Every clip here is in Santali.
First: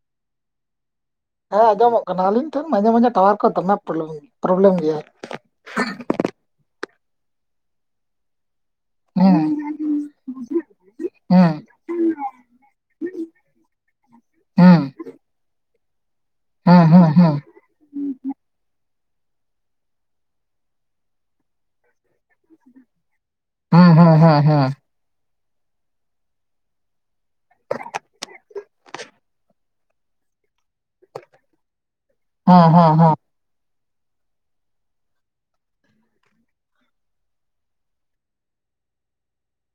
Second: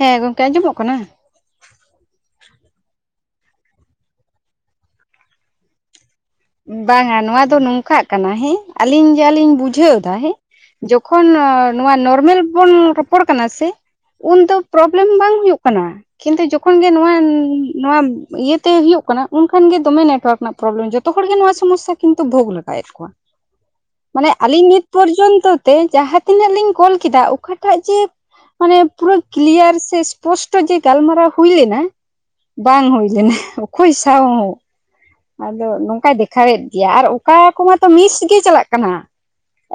ᱦᱮᱸ ᱜᱚᱝᱠᱮ ᱟᱸᱡᱚᱢᱚᱜ ᱠᱟᱱᱟ? ᱦᱮᱸ ᱟᱸᱡᱚᱢᱚᱜ ᱠᱟᱱᱟ ᱟᱹᱞᱤᱧ ᱴᱷᱮᱱ ᱢᱟᱡᱷᱮ ᱢᱟᱡᱷᱮ ᱴᱟᱣᱟᱨ ᱠᱚ ᱫᱚᱢᱮ ᱯᱨᱚᱞᱚᱝ ᱯᱨᱚᱵᱞᱮᱢ ᱜᱮᱭᱟ᱾ ᱵᱟᱝᱟ ᱱᱚᱣᱟ ᱫᱚ ᱱᱚᱝᱠᱟᱜ ᱠᱟᱱᱟ ᱦᱮᱸ ᱟᱞᱤᱧ ᱡᱟ ᱦᱮᱸ ᱞᱤᱧ ᱵᱩᱡᱷᱟᱹᱣ ᱮᱫᱟ ᱦᱮᱸ, ᱡᱚᱠᱷᱚᱱ ᱦᱮᱸ ᱱᱚᱣᱟ ᱱᱚᱨᱢᱮᱞ ᱵᱚᱱ ᱨᱚᱯᱚᱲ ᱠᱟᱱᱟ ᱥᱮ, ᱩᱱᱫᱚ ᱦᱮᱸ ᱯᱨᱚᱵᱞᱮᱢ ᱵᱟᱝ ᱦᱩᱭᱩᱜ ᱠᱟᱱᱟ, ᱠᱤᱱᱛᱩ ᱡᱚᱠᱷᱚᱱ ᱦᱮᱸ ᱜᱮ ᱦᱮᱸ ᱱᱚᱣᱟ ᱦᱮᱸ ᱦᱮᱸ ᱱᱚᱣᱟ ᱤᱭᱟᱹᱛᱮ ᱦᱳᱭᱳᱜ ᱠᱟᱱᱟ ᱩᱱᱠᱷᱟᱱᱜ ᱜᱮ ᱫᱚᱢᱮ ᱱᱮᱴᱣᱟᱨᱠ ᱨᱮᱱᱟᱜ ᱯᱨᱚᱵᱽᱞᱮᱢ, ᱡᱚ ᱛᱚ ᱦᱚᱲ ᱜᱮ ᱱᱚᱣᱟ ᱥᱚᱢᱚᱥᱥᱟ ᱠᱤᱱᱛᱩ ᱵᱷᱳᱜᱽ ᱞᱟᱜᱟᱭᱮᱫ ᱠᱚᱣᱟ ᱦᱮᱸ ᱦᱮᱸ ᱢᱟᱱᱮ ᱦᱮᱸ ᱦᱮᱸ ᱟᱹᱞᱤᱧ ᱦᱮᱸ ᱱᱤᱛ ᱯᱚᱨᱡᱚᱱᱛᱚ ᱛᱮ ᱡᱟᱦᱟᱸ ᱛᱤᱱᱟᱹᱜ ᱞᱤᱧ ᱠᱚᱞ ᱠᱮᱫᱟ ᱚᱠᱟᱴᱟᱜ ᱡᱮ ᱢᱟᱱᱮ ᱯᱩᱨᱟᱹ ᱠᱞᱤᱭᱟᱨ ᱥᱮ ᱥᱯᱚᱥᱴᱚ ᱡᱮ ᱜᱟᱞᱢᱟᱨᱟᱣ ᱦᱩᱭ ᱞᱮᱱᱟ, ᱦᱮᱸ ᱵᱟᱝ ᱦᱩᱭ ᱦᱮᱸ ᱞᱮᱱᱟ ᱚᱠᱚᱭ ᱥᱟᱶ ᱦᱚᱸ, ᱟᱫᱚ ᱱᱚ ᱚᱝᱠᱟᱭ ᱫᱮᱠᱷᱟᱣᱮᱫ ᱜᱮᱭᱟ ᱟᱨ ᱚᱠᱟ ᱠᱚᱢᱟᱛᱚ ᱢᱤᱥ ᱜᱮ ᱪᱟᱞᱟᱜ ᱠᱟᱱᱟ,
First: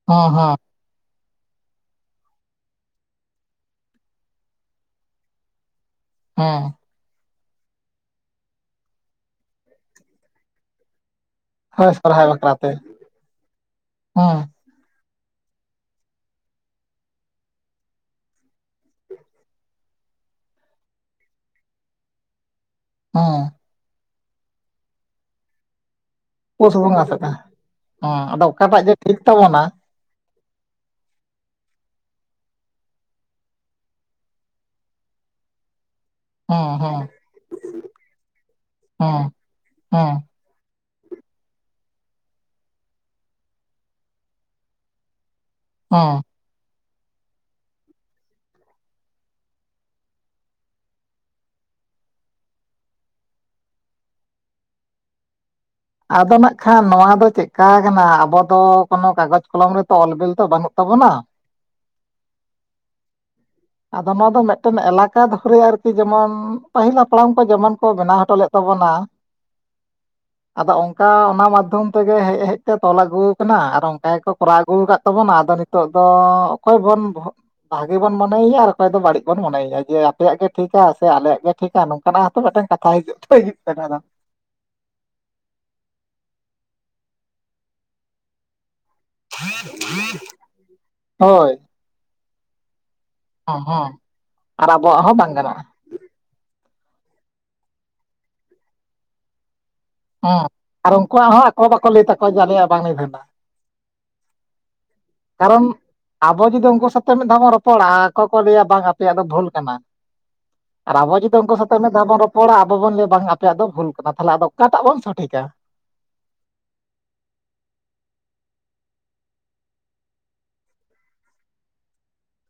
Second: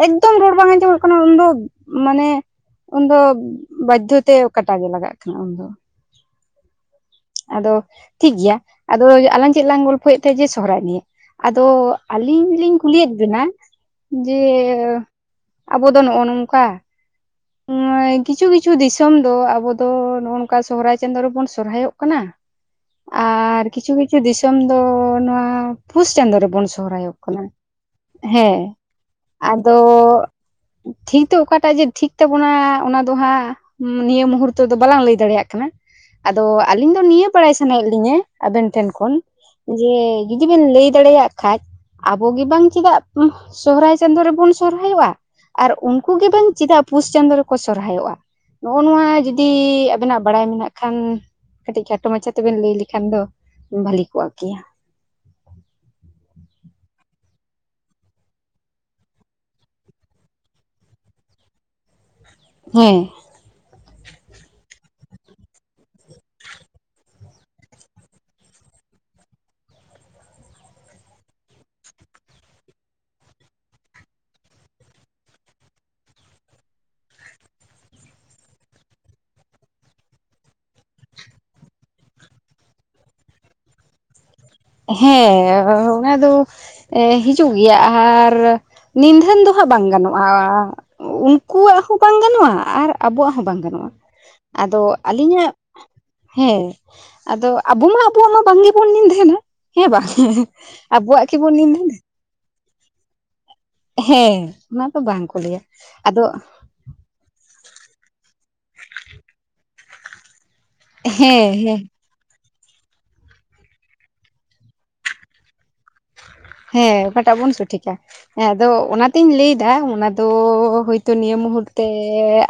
ᱮᱠᱫᱚᱢ ᱦᱮᱸ ᱨᱚᱲ ᱵᱟᱝ ᱟᱸᱡᱚᱢᱜ ᱠᱟᱱᱟ ᱩᱱ ᱫᱚ ᱢᱟᱱᱮ ᱩᱱᱫᱚ ᱵᱟᱫᱽᱫᱷᱚ ᱛᱮ ᱠᱟᱴᱟᱜᱮ ᱞᱟᱜᱟᱜ ᱠᱟᱱᱟ ᱩᱱᱫᱚ᱾ ᱦᱮᱸ᱾ ᱟᱫᱚ ᱴᱷᱤᱠᱜᱮᱭᱟ ᱟᱫᱚ ᱟᱞᱟᱝ ᱪᱮᱫ ᱞᱝ ᱜᱚᱞᱯᱷᱚᱭᱮᱫ ᱛᱟᱦᱮᱸᱫ ᱡᱮ ᱥᱚᱦᱨᱟᱭ ᱱᱤᱭᱮ, ᱟᱫᱚ ᱦᱳᱭ ᱥᱚᱨᱦᱟᱭ ᱟᱹᱞᱤᱧ ᱵᱟᱠᱷᱨᱟᱛᱮ ᱞᱤᱧ ᱠᱩᱞᱤᱭᱮᱫ ᱵᱮᱱᱟ ᱦᱮᱸ ᱡᱮ ᱟᱵᱚ ᱫᱚ ᱱᱚᱜᱼᱚ ᱱᱚᱝᱠᱟ, ᱱᱚᱭ ᱠᱤᱪᱷᱩ ᱠᱤᱪᱷᱩ ᱫᱤᱥᱚᱢ ᱫᱚ ᱟᱵᱚ ᱫᱚ ᱱᱚᱜᱱᱝᱠᱟ ᱥᱚᱦᱚᱨᱟᱭ ᱪᱟᱸᱫᱳ ᱨᱮᱵᱩᱱ ᱥᱚᱦᱚᱨᱟᱭᱚᱜ ᱠᱟᱱᱟ, ᱦᱮᱸ᱾ ᱟᱨ ᱠᱤᱪᱷᱩ ᱠᱤᱪᱷᱩ ᱫᱤᱥᱚᱢ ᱫᱚ ᱱᱚᱣᱟ ᱯᱩᱥ ᱪᱟᱸᱫᱳ ᱨᱮᱵᱚᱱ ᱯᱩᱥ ᱵᱚᱸᱜᱟ ᱥᱚᱦᱨᱟᱭᱚᱜ ᱥᱮᱴᱟ ᱠᱟᱱᱟ ᱟᱫᱚ ᱦᱮᱸ, ᱚᱠᱟᱴᱟᱜ ᱡᱮ ᱴᱷᱤᱠ ᱛᱟᱵᱚᱱᱟ ᱟᱫᱚ ᱴᱷᱤᱠ ᱫᱚ ᱚᱠᱟᱴᱟᱜ ᱡᱮ ᱴᱷᱤᱠ ᱛᱵᱚᱱᱟ ᱚᱱᱟ ᱫᱚ ᱦᱟᱸᱜ ᱱᱤᱭᱟᱹ ᱢᱩᱦᱩᱨᱛᱚ ᱫᱚ ᱵᱟᱞᱟᱝ ᱞᱟᱹᱭ ᱫᱟᱲᱮᱭᱟᱜ ᱠᱟᱱᱟ, ᱟᱫᱚ ᱦᱮᱸ ᱟᱞᱤᱧ ᱦᱮᱸ ᱫᱚ ᱱᱤᱭᱟᱹ ᱵᱟᱲᱟᱭ ᱥᱟᱱᱟᱭᱮᱫ ᱞᱤᱧᱟᱹ ᱟᱵᱮᱱ ᱴᱷᱮᱱ ᱠᱷᱚᱱ ᱦᱮᱸ ᱡᱮ ᱦᱮᱸ ᱡᱩᱫᱤ ᱵᱤᱱ ᱞᱟᱹᱭ ᱫᱟᱲᱮᱭᱟᱜ ᱠᱷᱟᱡ ᱟᱵᱚ ᱜᱮ ᱵᱟᱝ ᱪᱮᱫᱟᱜ ᱥᱚᱦᱚᱨᱟᱭ ᱪᱟᱸᱫᱳ ᱨᱮᱵᱚᱱ ᱥᱚᱦᱚᱨᱟᱭᱚᱜᱼᱟ? ᱟᱨ ᱩᱱᱠᱩ ᱦᱮᱸ ᱜᱮ ᱵᱟᱝ ᱪᱮᱫᱟᱜ ᱯᱩᱥ ᱪᱟᱸᱫᱳ ᱨᱮᱠᱚ ᱥᱚᱨᱦᱟᱭᱚᱜᱼᱟ? ᱱᱚᱜᱼᱚ ᱱᱚᱣᱟ ᱡᱩᱫᱤ ᱟᱵᱮᱱᱟᱜ ᱵᱟᱲᱟᱭ ᱢᱮᱱᱟᱜ ᱠᱷᱟᱱ ᱠᱟᱹᱴᱤᱡ ᱠᱷᱟᱴᱚ ᱢᱟᱪᱷᱟ ᱛᱮᱵᱮᱱ ᱞᱟᱹᱭ ᱞᱮᱠᱷᱟᱱ ᱫᱚ ᱵᱷᱟᱞᱤ ᱠᱚᱜ ᱠᱮᱭᱟ᱾ ᱟᱫᱚ ᱱᱟᱜᱠᱷᱟᱱ ᱱᱚᱣᱟ ᱫᱚ ᱪᱮᱫᱠᱟ ᱠᱟᱱᱟ, ᱟᱵᱚ ᱫᱚ ᱠᱳᱱᱳ ᱠᱟᱜᱚᱡᱽ ᱠᱚᱞᱚᱢ ᱨᱮᱛᱚ ᱚᱞ ᱵᱤᱞ ᱛᱚ ᱵᱟᱹᱱᱩᱜ ᱛᱟᱵᱚᱱᱟ᱾ ᱦᱮᱸ᱾ [inaudible] ᱟᱫᱚ ᱱᱚᱣᱟ ᱫᱚ ᱢᱮᱫᱴᱮᱱ ᱮᱞᱟᱠᱟ ᱫᱷᱚᱨᱮ ᱟᱹᱨᱠᱤ, ᱡᱮᱢᱚᱱ ᱯᱟᱹᱦᱤᱞ ᱦᱟᱯᱲᱟᱢ ᱠᱚ ᱡᱮᱢᱚᱱ ᱠᱚ ᱵᱮᱱᱟᱣ ᱦᱚᱴᱚ ᱞᱮᱫ ᱛᱟᱵᱚᱱᱟ᱾ ᱟᱫᱚ ᱚᱝᱠᱟ ᱚᱱᱟ ᱢᱟᱫᱽᱫᱷᱚᱢ ᱛᱮᱜᱮ ᱦᱮᱡ ᱦᱮᱡ ᱛᱮ ᱛᱚᱞ ᱟᱹᱜᱩ ᱟᱠᱟᱱᱟ ᱟᱨ ᱚᱝᱠᱟ ᱜᱮᱠᱚ ᱠᱚᱨᱟᱣ ᱟᱹᱜᱩ ᱟᱠᱟᱫ ᱛᱟᱵᱚᱱᱟ᱾ ᱟᱫᱚ ᱱᱤ ᱱᱤᱛᱚᱜ ᱫᱚ ᱚᱠᱚᱭ ᱵᱚᱱ ᱵᱚᱦᱚᱜ ᱵᱷᱟᱹᱜᱤ ᱵᱚᱱ ᱢᱚᱱᱮᱭ ᱮᱭᱟ ᱟᱨ ᱚᱠᱚᱭ ᱫᱚ ᱵᱟᱹᱲᱤᱡ ᱵᱚᱱ ᱢᱚᱱᱮᱭᱮᱭᱟ? ᱡᱮ ᱟᱯᱮᱭᱟᱜ ᱜᱮ ᱴᱷᱤᱠᱟ ᱥᱮ ᱟᱞᱮᱭᱟᱜ ᱜᱮ ᱴᱷᱤᱠᱟ, ᱱᱚᱝᱠᱟᱱᱟᱜ ᱦᱚᱛᱚ ᱢᱤᱫᱴᱟᱝ ᱠᱟᱛᱷᱟ ᱦᱤᱡᱩᱜ ᱛᱚ ᱦᱩᱭᱩᱜ ᱠᱟᱱᱟ ᱛᱚ᱾ ᱦᱮᱸ ᱚᱱᱟ ᱫᱚ ᱦᱤᱡᱩᱜ ᱜᱮᱭᱟ ᱟᱨ ᱱᱤᱫᱷᱟᱹᱱ ᱫᱚ ᱦᱟᱸᱜ ᱵᱟᱝ ᱜᱟᱱᱚᱜᱼᱟ, ᱦᱳᱭ ᱩᱱᱠᱩᱣᱟᱜ ᱦᱚᱸ ᱵᱟᱝ ᱜᱟᱱᱚᱜᱼᱟ ᱟᱨ ᱟᱵᱚᱣᱟᱜ ᱦᱚᱸ ᱦᱮᱸ ᱵᱟᱝ ᱜᱟᱱᱚᱜᱼᱟ ᱦᱮᱸ ᱟᱨ ᱟᱫᱚ ᱟᱵᱚᱣᱟᱜ ᱦᱚᱸ ᱵᱟᱝ ᱟᱹᱞᱤᱧᱟᱜ ᱜᱟᱱᱚᱜᱼᱟ ᱦᱮᱸ, ᱟᱫᱚ ᱟᱵᱚ ᱢᱟ ᱟᱵᱚᱣᱟᱜ ᱢᱟ ᱵᱟᱝ ᱜᱮᱵᱚᱱ ᱧᱤᱱᱫᱷᱟᱹᱱᱟ᱾ ᱦᱮᱸ ᱟᱨ ᱩᱝᱠᱩᱣᱟᱜ ᱦᱚᱸ ᱟᱠᱚ ᱵᱟᱠᱚ ᱱᱤᱫᱷᱟᱹᱱᱟ ᱞᱟᱹᱭ ᱛᱟᱠᱚᱣᱟ ᱡᱮ ᱟᱞᱮᱭᱟᱜ ᱵᱟᱝᱞᱮ ᱱᱤᱫᱷᱟ. ᱱᱟ᱾ ᱦᱮᱸ ᱚᱱᱟ ᱫᱚ ᱵᱟᱝ ᱠᱚ ᱞᱟᱹᱭᱟ, ᱟᱫᱚ ᱠᱩ ᱜᱟᱝᱠᱚ ᱥᱟ ᱛᱚ ᱢᱤᱫᱷᱟᱣ ᱵᱚᱱ ᱨᱚᱯᱚᱲᱟ, ᱟᱠᱚ ᱠᱚ ᱞᱟᱹᱭᱟ ᱵᱟᱝ ᱟᱯᱮᱭᱟᱜ ᱫᱚ ᱵᱷᱩᱞ ᱠᱟᱱᱟ᱾ ᱟᱨ ᱟᱵᱚ ᱡᱩᱫᱤ ᱦᱮᱸ ᱩᱱᱠᱩ ᱥᱟᱛᱮᱜ ᱦᱮᱸ ᱢᱮᱱ ᱫᱷᱟᱣ ᱟᱵᱚᱵᱚᱱ ᱞᱟᱹᱭᱟ ᱵᱟᱝ ᱟᱯᱮᱭᱟᱜ ᱫᱚ ᱵᱷᱩᱞ ᱠᱟᱱᱟ, ᱛᱟᱦᱚᱞᱮ ᱟᱫᱚ ᱚᱠᱟᱴᱟᱜ ᱵᱚᱱ ᱥᱚᱴᱷᱤᱠᱟ? ᱦᱮᱸ, ᱚᱠᱟᱴᱟᱜ ᱵᱚᱱ ᱥᱚᱴᱷᱤᱠᱟ? ᱦᱮᱸ, ᱟᱫᱚ ᱚᱱᱟᱛᱤᱧ ᱞᱟᱹᱭ ᱮᱫᱟ, ᱚᱱᱟ ᱫᱚ ᱦᱚᱭᱼᱛᱚ ᱱᱤᱭᱟᱹ ᱢᱩᱦᱩᱨ ᱛᱮ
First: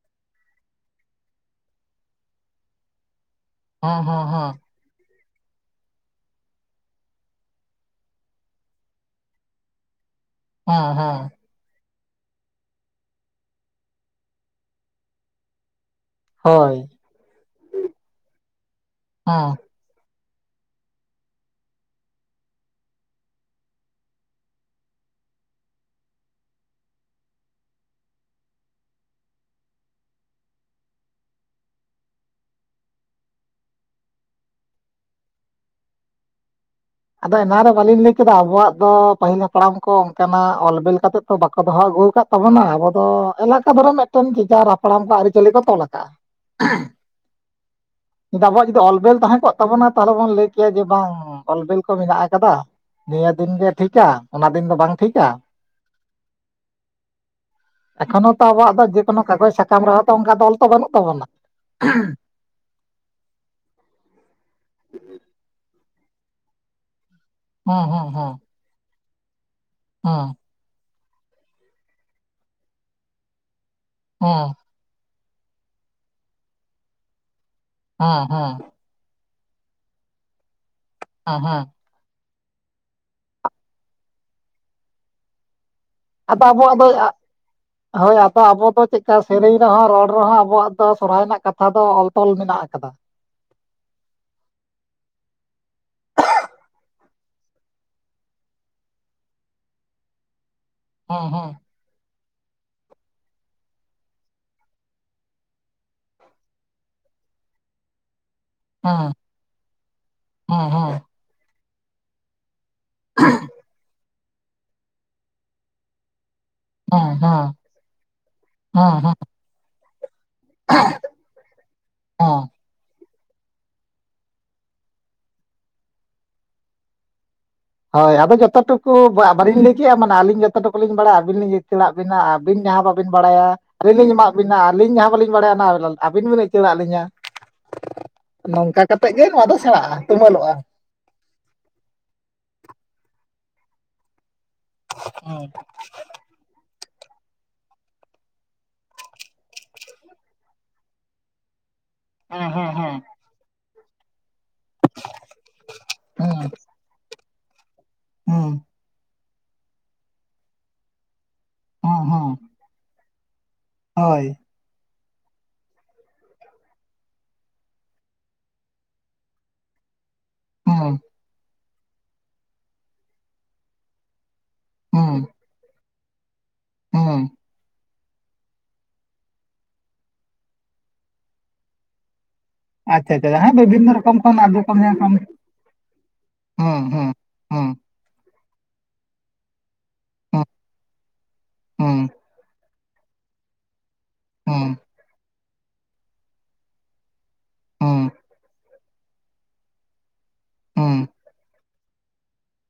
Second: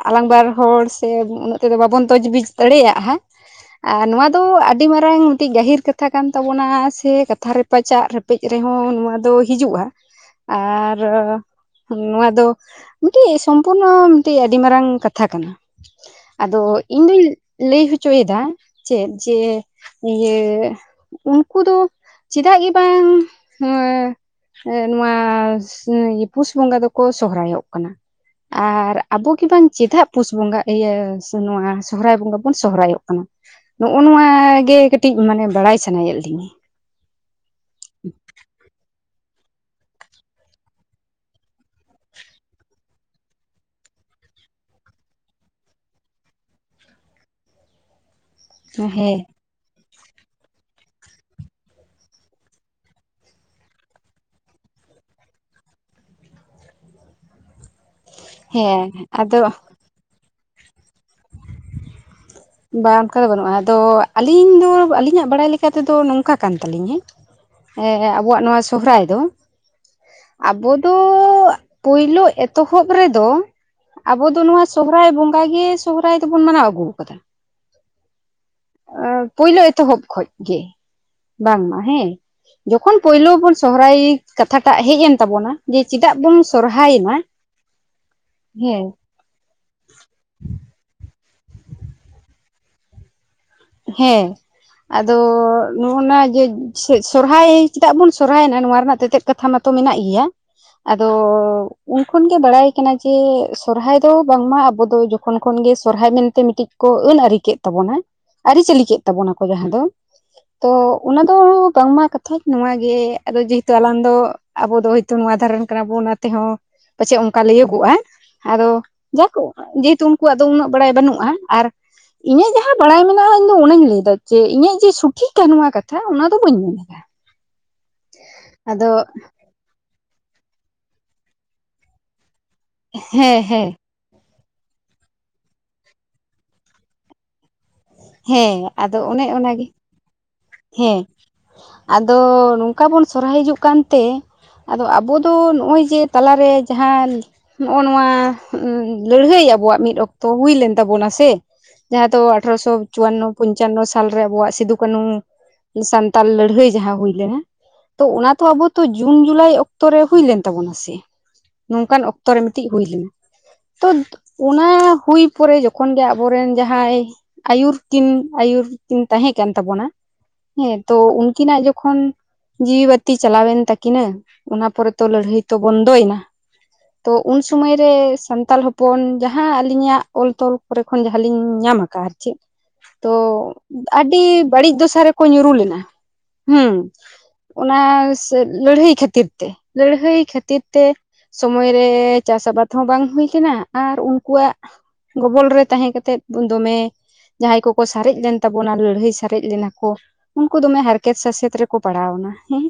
ᱟᱞᱟᱝ ᱵᱟᱨ ᱦᱚᱲ ᱥᱮ ᱩᱱᱟᱹᱜ ᱛᱮᱫᱚ ᱵᱟᱵᱚᱱ ᱛᱚᱡᱽ ᱵᱤᱡ ᱫᱟᱲᱮᱭᱟᱜᱼᱟ, ᱦᱮᱸ ᱟᱨ ᱦᱮᱸ ᱱᱚᱣᱟ ᱫᱚ ᱦᱮᱸ ᱟᱹᱰᱼᱼ ᱟᱹᱰᱤ ᱢᱟᱨᱟᱝ ᱢᱤᱫᱴᱤᱡ ᱜᱟᱹᱦᱤᱨ ᱠᱟᱛᱷᱟ ᱠᱟᱱ ᱛᱟᱵᱚᱱᱟ ᱥᱮ ᱠᱟᱛᱷᱟ ᱨᱮᱯᱟᱪᱟᱜ ᱨᱮᱯᱮᱡ ᱛᱮᱦᱚᱸ ᱱᱚᱣᱟ ᱫᱚ ᱦᱤᱡᱩᱜᱼᱟ ᱦᱮᱸ ᱟᱨ ᱦᱮᱸ ᱱᱚᱣᱟ ᱫᱚ ᱢᱤᱫᱴᱤᱡ ᱥᱚᱢᱯᱩᱨᱱᱚ ᱢᱤᱫᱴᱮᱱ ᱟᱹᱰᱤ ᱢᱟᱨᱟᱝ ᱠᱟᱛᱷᱟ ᱠᱟᱱᱟ᱾ ᱟᱫᱚ ᱦᱳᱭ ᱤᱧ ᱫᱩᱧ ᱞᱟᱹᱭ ᱦᱚᱪᱚᱭ ᱮᱫᱟ ᱪᱮᱫ ᱡᱮ ᱦᱮᱸ ᱤᱭᱟᱹ ᱩᱱᱠᱩ ᱫᱚ ᱪᱮᱫᱟᱜ ᱜᱮ ᱵᱟᱝ ᱦᱮᱸ ᱱᱚᱣᱟ ᱯᱩᱥ ᱵᱚᱸᱜᱟ ᱫᱚᱠᱚ ᱥᱚᱦᱨᱟᱭᱚᱜ ᱠᱟᱱᱟ? ᱟᱨ ᱟᱵᱚ ᱜᱮ ᱵᱟᱝ ᱪᱮᱫᱟᱜ ᱯᱩᱥ ᱵᱚᱸᱜᱟ ᱤᱭᱟᱹ ᱱᱚᱣᱟ ᱥᱚᱦᱨᱟᱭ ᱵᱚᱸᱜᱟ ᱵᱚᱱ ᱥᱚᱦᱚᱨᱟᱭᱚᱜ ᱠᱟᱱᱟ? ᱱᱚᱜᱼᱚᱭ ᱱᱚᱣᱟ ᱜᱮ ᱠᱟᱹᱴᱤᱡ ᱢᱟᱱᱮ ᱵᱟᱲᱟᱭ ᱥᱟᱱᱟᱭᱮᱫ ᱞᱤᱧᱟᱹ? ᱟᱫᱚ ᱮᱱᱟ ᱨᱮ ᱵᱟᱹᱞᱤᱧ ᱞᱟᱹᱭ ᱠᱮᱫᱟ, ᱟᱵᱚᱣᱟᱜ ᱫᱚ ᱯᱟᱹᱦᱤᱞ ᱦᱟᱯᱲᱟᱢ ᱦᱟᱯᱲᱟᱢ ᱠᱚ ᱚᱱᱠᱟᱱᱟᱜ ᱚᱞ ᱵᱤᱞ ᱠᱟᱛᱮ ᱛᱚ, ᱵᱟᱠᱚ ᱫᱚᱦᱚ ᱟᱹᱜᱩ ᱟᱠᱟᱫ ᱛᱟᱵᱚᱱᱟ᱾ ᱟᱵᱚ ᱫᱚ ᱮᱞᱟᱠᱟ ᱫᱷᱚᱨᱮ ᱢᱤᱫᱴᱟᱝ ᱢᱤᱫᱴᱟᱝ ᱡᱮ-ᱡᱟᱦᱟᱨ ᱦᱟᱯᱲᱟᱢ ᱠᱚ ᱟᱹᱨᱤᱪᱟᱹᱞᱤ ᱠᱚ ᱛᱚᱞ ᱟᱠᱟᱫᱼᱟ᱾ ᱟᱵᱚᱣᱟᱜ ᱡᱩᱫᱤ ᱚᱞ-ᱵᱤᱞ ᱦᱮᱸ ᱛᱟᱦᱮᱸ ᱠᱚᱜ ᱛᱟᱵᱚᱱᱟ᱾ ᱛᱟᱦᱚᱞᱮ ᱵᱚᱱ ᱞᱟᱹᱭ ᱠᱮᱭᱟ ᱡᱮ ᱵᱟᱝ ᱚᱞ-ᱵᱤᱞ ᱠᱚ ᱢᱮᱱᱟᱜ ᱟᱠᱟᱫᱟ᱾ ᱱᱤᱭᱟᱹ ᱫᱤᱱ ᱜᱮ ᱴᱷᱤᱠᱟ ᱚᱱᱟ ᱫᱤᱱ ᱫᱚ ᱵᱟᱝ ᱴᱷᱤᱠᱟ? ᱮᱠᱷᱚᱱᱳ ᱛᱚ ᱟᱵᱚᱣᱟᱜ ᱦᱮᱸ ᱫᱚ ᱡᱮᱠᱚᱱᱳ ᱟᱫᱚ ᱠᱟᱜᱚᱡᱽ ᱥᱟᱠᱟᱢ ᱨᱮ ᱦᱚᱸᱛᱚ ᱚᱱᱠᱟ ᱚᱞ ᱛᱚ ᱵᱟᱹᱱᱩᱜ ᱛᱟᱵᱚᱱᱟ᱾ ᱵᱟ ᱚᱱᱠᱟ ᱫᱚ ᱵᱟᱹᱱᱩᱜᱼᱟ ᱟᱫᱚ ᱟᱹᱞᱤᱧ ᱫᱚ ᱟᱹᱞᱤᱧᱟᱜ ᱵᱟᱲᱟᱭ ᱞᱮᱠᱟᱛᱮᱫᱚ ᱱᱚᱝᱠᱟ ᱠᱟᱱ ᱛᱟᱞᱤᱧ ᱦᱮᱸ ᱦᱮᱸ ᱮᱸ ᱟᱵᱚᱣᱟᱜ ᱱᱚᱣᱟ ᱥᱚᱦᱨᱟᱭ ᱫᱚ ᱦᱩᱸ᱾ ᱟᱵᱚ ᱫᱚ ᱯᱳᱭᱞᱳ ᱮᱛᱚᱦᱚᱵ ᱨᱮᱫᱚ ᱟᱵᱚ ᱫᱚ ᱦᱮᱸ ᱱᱚᱣᱟ ᱥᱚᱦᱨᱟᱭ ᱵᱚᱸᱜᱟ ᱜᱮ ᱥᱚᱦᱨᱟᱭ ᱫᱚᱵᱚᱱ ᱢᱟᱱᱟᱣ ᱟᱹᱜᱩ ᱟᱠᱟᱫᱟ᱾ ᱦᱮᱸ ᱦᱮᱸ᱾ ᱯᱳᱭᱞᱳ ᱮᱛᱚᱦᱚᱵ ᱠᱷᱚᱱ ᱜᱮ ᱵᱟᱝ ᱢᱟ ᱦᱮᱸ ᱡᱚᱠᱷᱚᱱ ᱯᱳᱭᱞᱳ ᱵᱚᱱ ᱥᱚᱦᱨᱟᱭ ᱠᱟᱛᱷᱟᱴᱟᱜ ᱦᱮᱡ ᱮᱱ ᱛᱟᱵᱚᱱᱟ᱾ ᱡᱮ ᱪᱮᱫᱟᱜ ᱵᱚᱱ ᱟᱫᱚ ᱟᱵᱚᱣᱟᱜ ᱫᱚ ᱥᱚᱨᱦᱟᱭᱮᱱᱟ ᱟᱜ ᱦᱳᱭ ᱟᱫᱚ ᱟᱵᱚ ᱫᱚ ᱦᱮᱸ ᱪᱮᱫ ᱠᱟ ᱥᱮᱨᱮᱧ ᱨᱮᱦᱚᱸ ᱨᱚᱲ ᱨᱮᱦᱚᱸ ᱟᱵᱚᱣᱟᱜ ᱫᱚ ᱥᱚᱨᱦᱟᱭ ᱨᱮᱱᱟᱜ ᱠᱟᱛᱷᱟ ᱫᱚ ᱚᱞ ᱛᱚᱞ ᱢᱮᱱᱟᱜ ᱟᱠᱟᱫᱟ᱾ ᱦᱮᱸ᱾ ᱟᱫᱚ ᱱᱚᱜᱼᱚ ᱱᱟ ᱡᱮ ᱥᱚᱨᱦᱟᱭ ᱪᱮᱫᱟᱜ ᱵᱚᱱ ᱥᱚᱨᱦᱟᱭᱮᱱᱟ ᱱᱚᱣᱟ ᱨᱮᱱᱟᱜ ᱛᱮᱛᱮᱫ ᱠᱟᱛᱷᱟ ᱢᱟᱛᱚ ᱢᱮᱱᱟᱜ ᱜᱮᱭᱟ ᱟᱫᱚ ᱦᱮᱸ ᱦᱮᱸ ᱩᱱ ᱠᱷᱚᱱ ᱜᱮ ᱵᱟᱲᱟᱭ ᱟᱠᱟᱱᱟ ᱡᱮ ᱥᱚᱨᱦᱟᱭ ᱫᱚ ᱵᱟᱝᱢᱟ ᱟᱵᱚ ᱫᱚ ᱡᱚᱠᱷᱚᱱ ᱠᱷᱚᱱᱜᱮ ᱥᱚᱨᱦᱟᱭ ᱢᱮᱱᱛᱮ ᱢᱤᱫᱴᱤᱡ ᱠᱚ ᱟᱹᱱ ᱟᱹᱨᱤ ᱠᱮᱫ ᱛᱟᱵᱚᱱᱟ ᱟᱹᱨᱤᱪᱟᱹᱞᱤ ᱠᱮᱫ ᱦᱮᱸ ᱛᱟᱵᱚᱱᱟ ᱠᱚ ᱡᱟᱦᱟᱸ ᱫᱚ ᱦᱮᱸ ᱛᱚ ᱦᱮᱸ ᱚᱱᱟ ᱫᱚ ᱵᱟᱝᱢᱟ ᱠᱟ ᱛᱷᱟᱡ ᱱᱚᱣᱟ ᱜᱮ ᱟᱫᱚ ᱡᱮᱦᱮᱛᱩ ᱟᱞᱟᱝ ᱫᱚ ᱟᱵᱚ ᱫᱚ ᱦᱚᱭᱛᱳ ᱱᱚᱣᱟ ᱫᱷᱟᱨᱮ ᱨᱮᱱ ᱠᱟᱱᱟ ᱵᱚᱱ ᱚᱱᱟ ᱛᱮᱦᱚᱸ ᱦᱮᱸ ᱯᱟᱪᱷᱮᱫ ᱚᱱᱠᱟ ᱦᱮᱸ ᱞᱟᱹᱭᱟᱹᱜᱚᱜᱼᱟ ᱟᱫᱚ ᱦᱮᱸ ᱦᱮᱸ ᱡᱟᱠ ᱡᱮᱦᱮᱛᱩ ᱠᱩᱣᱟᱜ ᱫᱚ ᱩᱱᱟᱹᱜ ᱵᱟᱲᱟᱭ ᱵᱟᱹᱱᱩᱜᱼᱟ ᱟᱨ ᱦᱮᱸ ᱤᱧᱟᱹᱜ ᱡᱟᱦᱟᱸ ᱵᱟᱲᱟᱭ ᱢᱮ ᱚᱱᱟ ᱤᱧ ᱫᱚ ᱚᱱᱟᱧ ᱞᱟᱹᱭ ᱮᱫᱟ ᱡᱮ ᱤᱧᱟᱹᱜ ᱡᱮ ᱥᱚᱴᱷᱤᱠᱟ ᱱᱚᱣᱟ ᱠᱟᱛᱷᱟ ᱚᱱᱟ ᱫᱚ ᱵᱟᱹᱧ ᱢᱮᱱ ᱮᱫᱟ᱾ ᱦᱳᱭ ᱟᱫᱚ ᱡᱚᱛᱚ ᱴᱩᱠᱩ ᱵᱟᱞᱤᱧ ᱞᱟᱹᱭ ᱠᱮᱫᱮᱜᱼᱟ ᱢᱟᱱᱮ ᱟᱹᱞᱤᱧ ᱡᱚᱛᱚ ᱴᱩᱠᱩ ᱞᱤᱧ ᱵᱟᱲᱟᱭᱟ ᱟᱹᱵᱤᱱ ᱞᱤᱧ ᱟᱹᱪᱟᱹᱲᱟᱜ ᱵᱮᱱᱟ ᱟᱨ ᱟᱹᱵᱤᱱ ᱡᱟᱦᱟᱸ ᱵᱟᱹᱵᱤᱱ ᱦᱮᱸ ᱵᱟᱲᱟᱭᱟ ᱦᱮᱸ ᱟᱹᱞᱤᱧ ᱞᱤᱧ ᱮᱢᱟᱫ ᱵᱤᱱᱟ ᱟᱹᱞᱤᱧ ᱡᱟᱦᱟᱸ ᱵᱟᱹᱞᱤᱧ ᱵᱟᱲᱟᱭᱟ ᱚᱱᱟ ᱟᱹᱵᱤᱱ ᱵᱤᱱ ᱟᱹᱪᱟᱹᱲᱟᱜ ᱞᱤᱧᱟᱹ᱾ ᱦᱮᱸ ᱱᱚᱝᱠᱟ ᱟᱫᱚ ᱠᱟᱛᱮᱫ ᱜᱮ ᱚᱱᱮ ᱱᱚᱣᱟ ᱫᱚ ᱚᱱᱟᱜᱮ ᱥᱮᱬᱟᱜᱼᱟ ᱛᱩᱢᱟᱹᱞᱚᱜᱼᱟ᱾ ᱦᱮᱸ ᱟᱫᱚ ᱱᱚᱝᱠᱟ ᱵᱚᱱ ᱥᱚᱨᱦᱟᱭ ᱦᱤᱡᱩᱜ ᱠᱟᱱᱛᱮ ᱟᱫᱚ ᱟᱵᱚ ᱫᱚ ᱦᱮᱸ ᱱᱚᱜᱼᱚᱭ ᱡᱮ ᱛᱟᱞᱟᱨᱮ ᱡᱟᱦᱟᱸᱱ ᱱᱚᱜ-ᱚ ᱱᱚᱣᱟ ᱞᱟᱹᱲᱦᱟᱹᱭ ᱟᱵᱚᱣᱟᱜ ᱢᱤᱫ ᱚᱠᱛᱚ ᱦᱩᱭᱞᱮᱱ ᱛᱟᱵᱚᱱᱟ ᱥᱮ᱾ ᱡᱟᱦᱟᱸ ᱫᱚ ᱦᱮᱸ ᱦᱮᱸ ᱟᱴᱷᱨᱚᱥᱚ ᱦᱮᱸ ᱪᱩᱣᱟᱱᱱᱚ ᱯᱚᱧᱪᱟᱱᱱᱚ ᱥᱟᱞᱨᱮ ᱟᱵᱚᱣᱟᱜ ᱥᱤᱫᱩ ᱠᱟᱹᱱᱩ ᱥᱟᱱᱛᱟᱞ ᱦᱮᱸ ᱞᱟᱹᱲᱦᱟᱹᱭ ᱡᱟᱦᱟᱸ ᱦᱩᱭ ᱞᱮᱱᱟ ᱛᱚ ᱚᱱᱟ ᱛᱚ ᱦᱮᱸ ᱟᱵᱚ ᱛᱚ ᱡᱩᱱ ᱡᱩᱞᱟᱭ ᱚᱠᱛᱚᱨᱮ ᱦᱩᱭ ᱞᱮᱱ ᱛᱟᱵᱚᱱᱟ ᱥᱮ, ᱦᱮᱸ ᱱᱚᱝᱠᱟᱱ ᱦᱮᱸ ᱚᱠᱛᱚᱨ ᱨᱮ ᱢᱤᱫᱴᱮᱱ ᱦᱩᱭ ᱞᱮᱱᱟ᱾ ᱛᱚ ᱦᱳᱭ ᱚᱱᱟ ᱦᱩᱭ ᱯᱚᱨᱮ ᱡᱚᱠᱷᱚᱱ ᱜᱮ ᱟᱵᱚᱨᱮᱱ ᱡᱟᱦᱟᱸᱭ ᱟᱹᱭᱩᱨ ᱠᱤᱱ ᱟᱹᱭᱩᱨ ᱠᱤᱱ ᱛᱟᱦᱮᱸ ᱠᱟᱱ ᱛᱟᱵᱚᱱᱟ ᱦᱮᱸ ᱛᱚ ᱩᱱᱠᱤᱱᱟᱜ ᱡᱚᱠᱷᱚᱱ ᱡᱤᱣᱤ ᱵᱟᱛᱤ ᱪᱟᱞᱟᱣᱮᱱ ᱛᱟᱠᱤᱱᱟᱹ ᱚᱱᱟ ᱯᱚᱨᱮ ᱛᱚ ᱦᱮᱸ ᱞᱟᱹᱲᱦᱟᱹᱭ ᱛᱚ ᱵᱚᱱᱫᱚᱭᱮᱱᱟ᱾ ᱛᱚ ᱦᱮᱸ ᱩᱱ ᱥᱚᱢᱚᱭ ᱨᱮ ᱥᱟᱱᱛᱟᱞ ᱦᱚ ᱯᱚᱱ ᱡᱟᱦᱟᱸ ᱟᱹᱞᱤᱧᱟᱜ ᱚᱞ ᱛᱚᱞ ᱠᱚᱨᱮ ᱠᱷᱚᱱ ᱡᱟᱦᱟᱸᱞᱤᱧ ᱧᱟᱢ ᱠᱟᱜᱼᱟ ᱟᱨ ᱪᱮᱫ᱾ ᱛᱚ ᱟᱪᱪᱷᱟ ᱟᱪᱪᱷᱟ ᱦᱮᱸ ᱵᱤᱵᱷᱤᱱᱱᱚ ᱨᱚᱠᱚᱢ ᱟᱹᱰᱤ ᱠᱷᱚᱱ ᱵᱟᱹᱲᱤᱡ ᱨᱚᱠᱚᱢ ᱧᱮᱞ ᱫᱚᱥᱟ ᱠᱚᱢ ᱨᱮᱠᱚ ᱧᱩᱨᱩ ᱞᱮᱱᱟ᱾ ᱦᱩᱸ ᱢᱟᱱᱮ ᱚᱱᱟ ᱥᱮ ᱞᱟᱹᱲᱦᱟᱹᱭ ᱠᱷᱟᱹᱛᱤᱨ ᱛᱮ ᱞᱟᱹᱲᱦᱟᱹᱭ ᱠᱷᱟᱹᱛᱤᱨ ᱛᱮ ᱥᱚᱢᱚᱭ ᱨᱮ ᱪᱟᱥ ᱟᱵᱟᱫ ᱦᱚᱸ ᱵᱟᱝ ᱦᱩᱭ ᱠᱟᱱᱟ ᱟᱨ ᱩᱱᱠᱩᱣᱟᱜ ᱜᱚᱵᱚᱞ ᱨᱮ ᱛᱟᱦᱮᱸ ᱠᱟᱛᱮᱫ ᱫᱚᱢᱮ ᱡᱟᱦᱟᱸᱭ ᱠᱚᱠᱚ ᱥᱟᱨᱮᱡ ᱞᱮᱱ ᱛᱟᱵᱚᱱᱟ ᱞᱟᱹᱲᱦᱟᱹᱭ ᱥᱟᱨᱮᱡ ᱞᱮᱱᱟ ᱠᱚ ᱩᱱᱠᱩ ᱫᱚᱢᱮ ᱦᱟᱨᱠᱮᱛ ᱥᱟᱥᱮᱛ ᱨᱮᱠᱚ ᱠᱚ ᱯᱟᱲᱟᱣ ᱮᱱᱟ ᱦᱮᱸ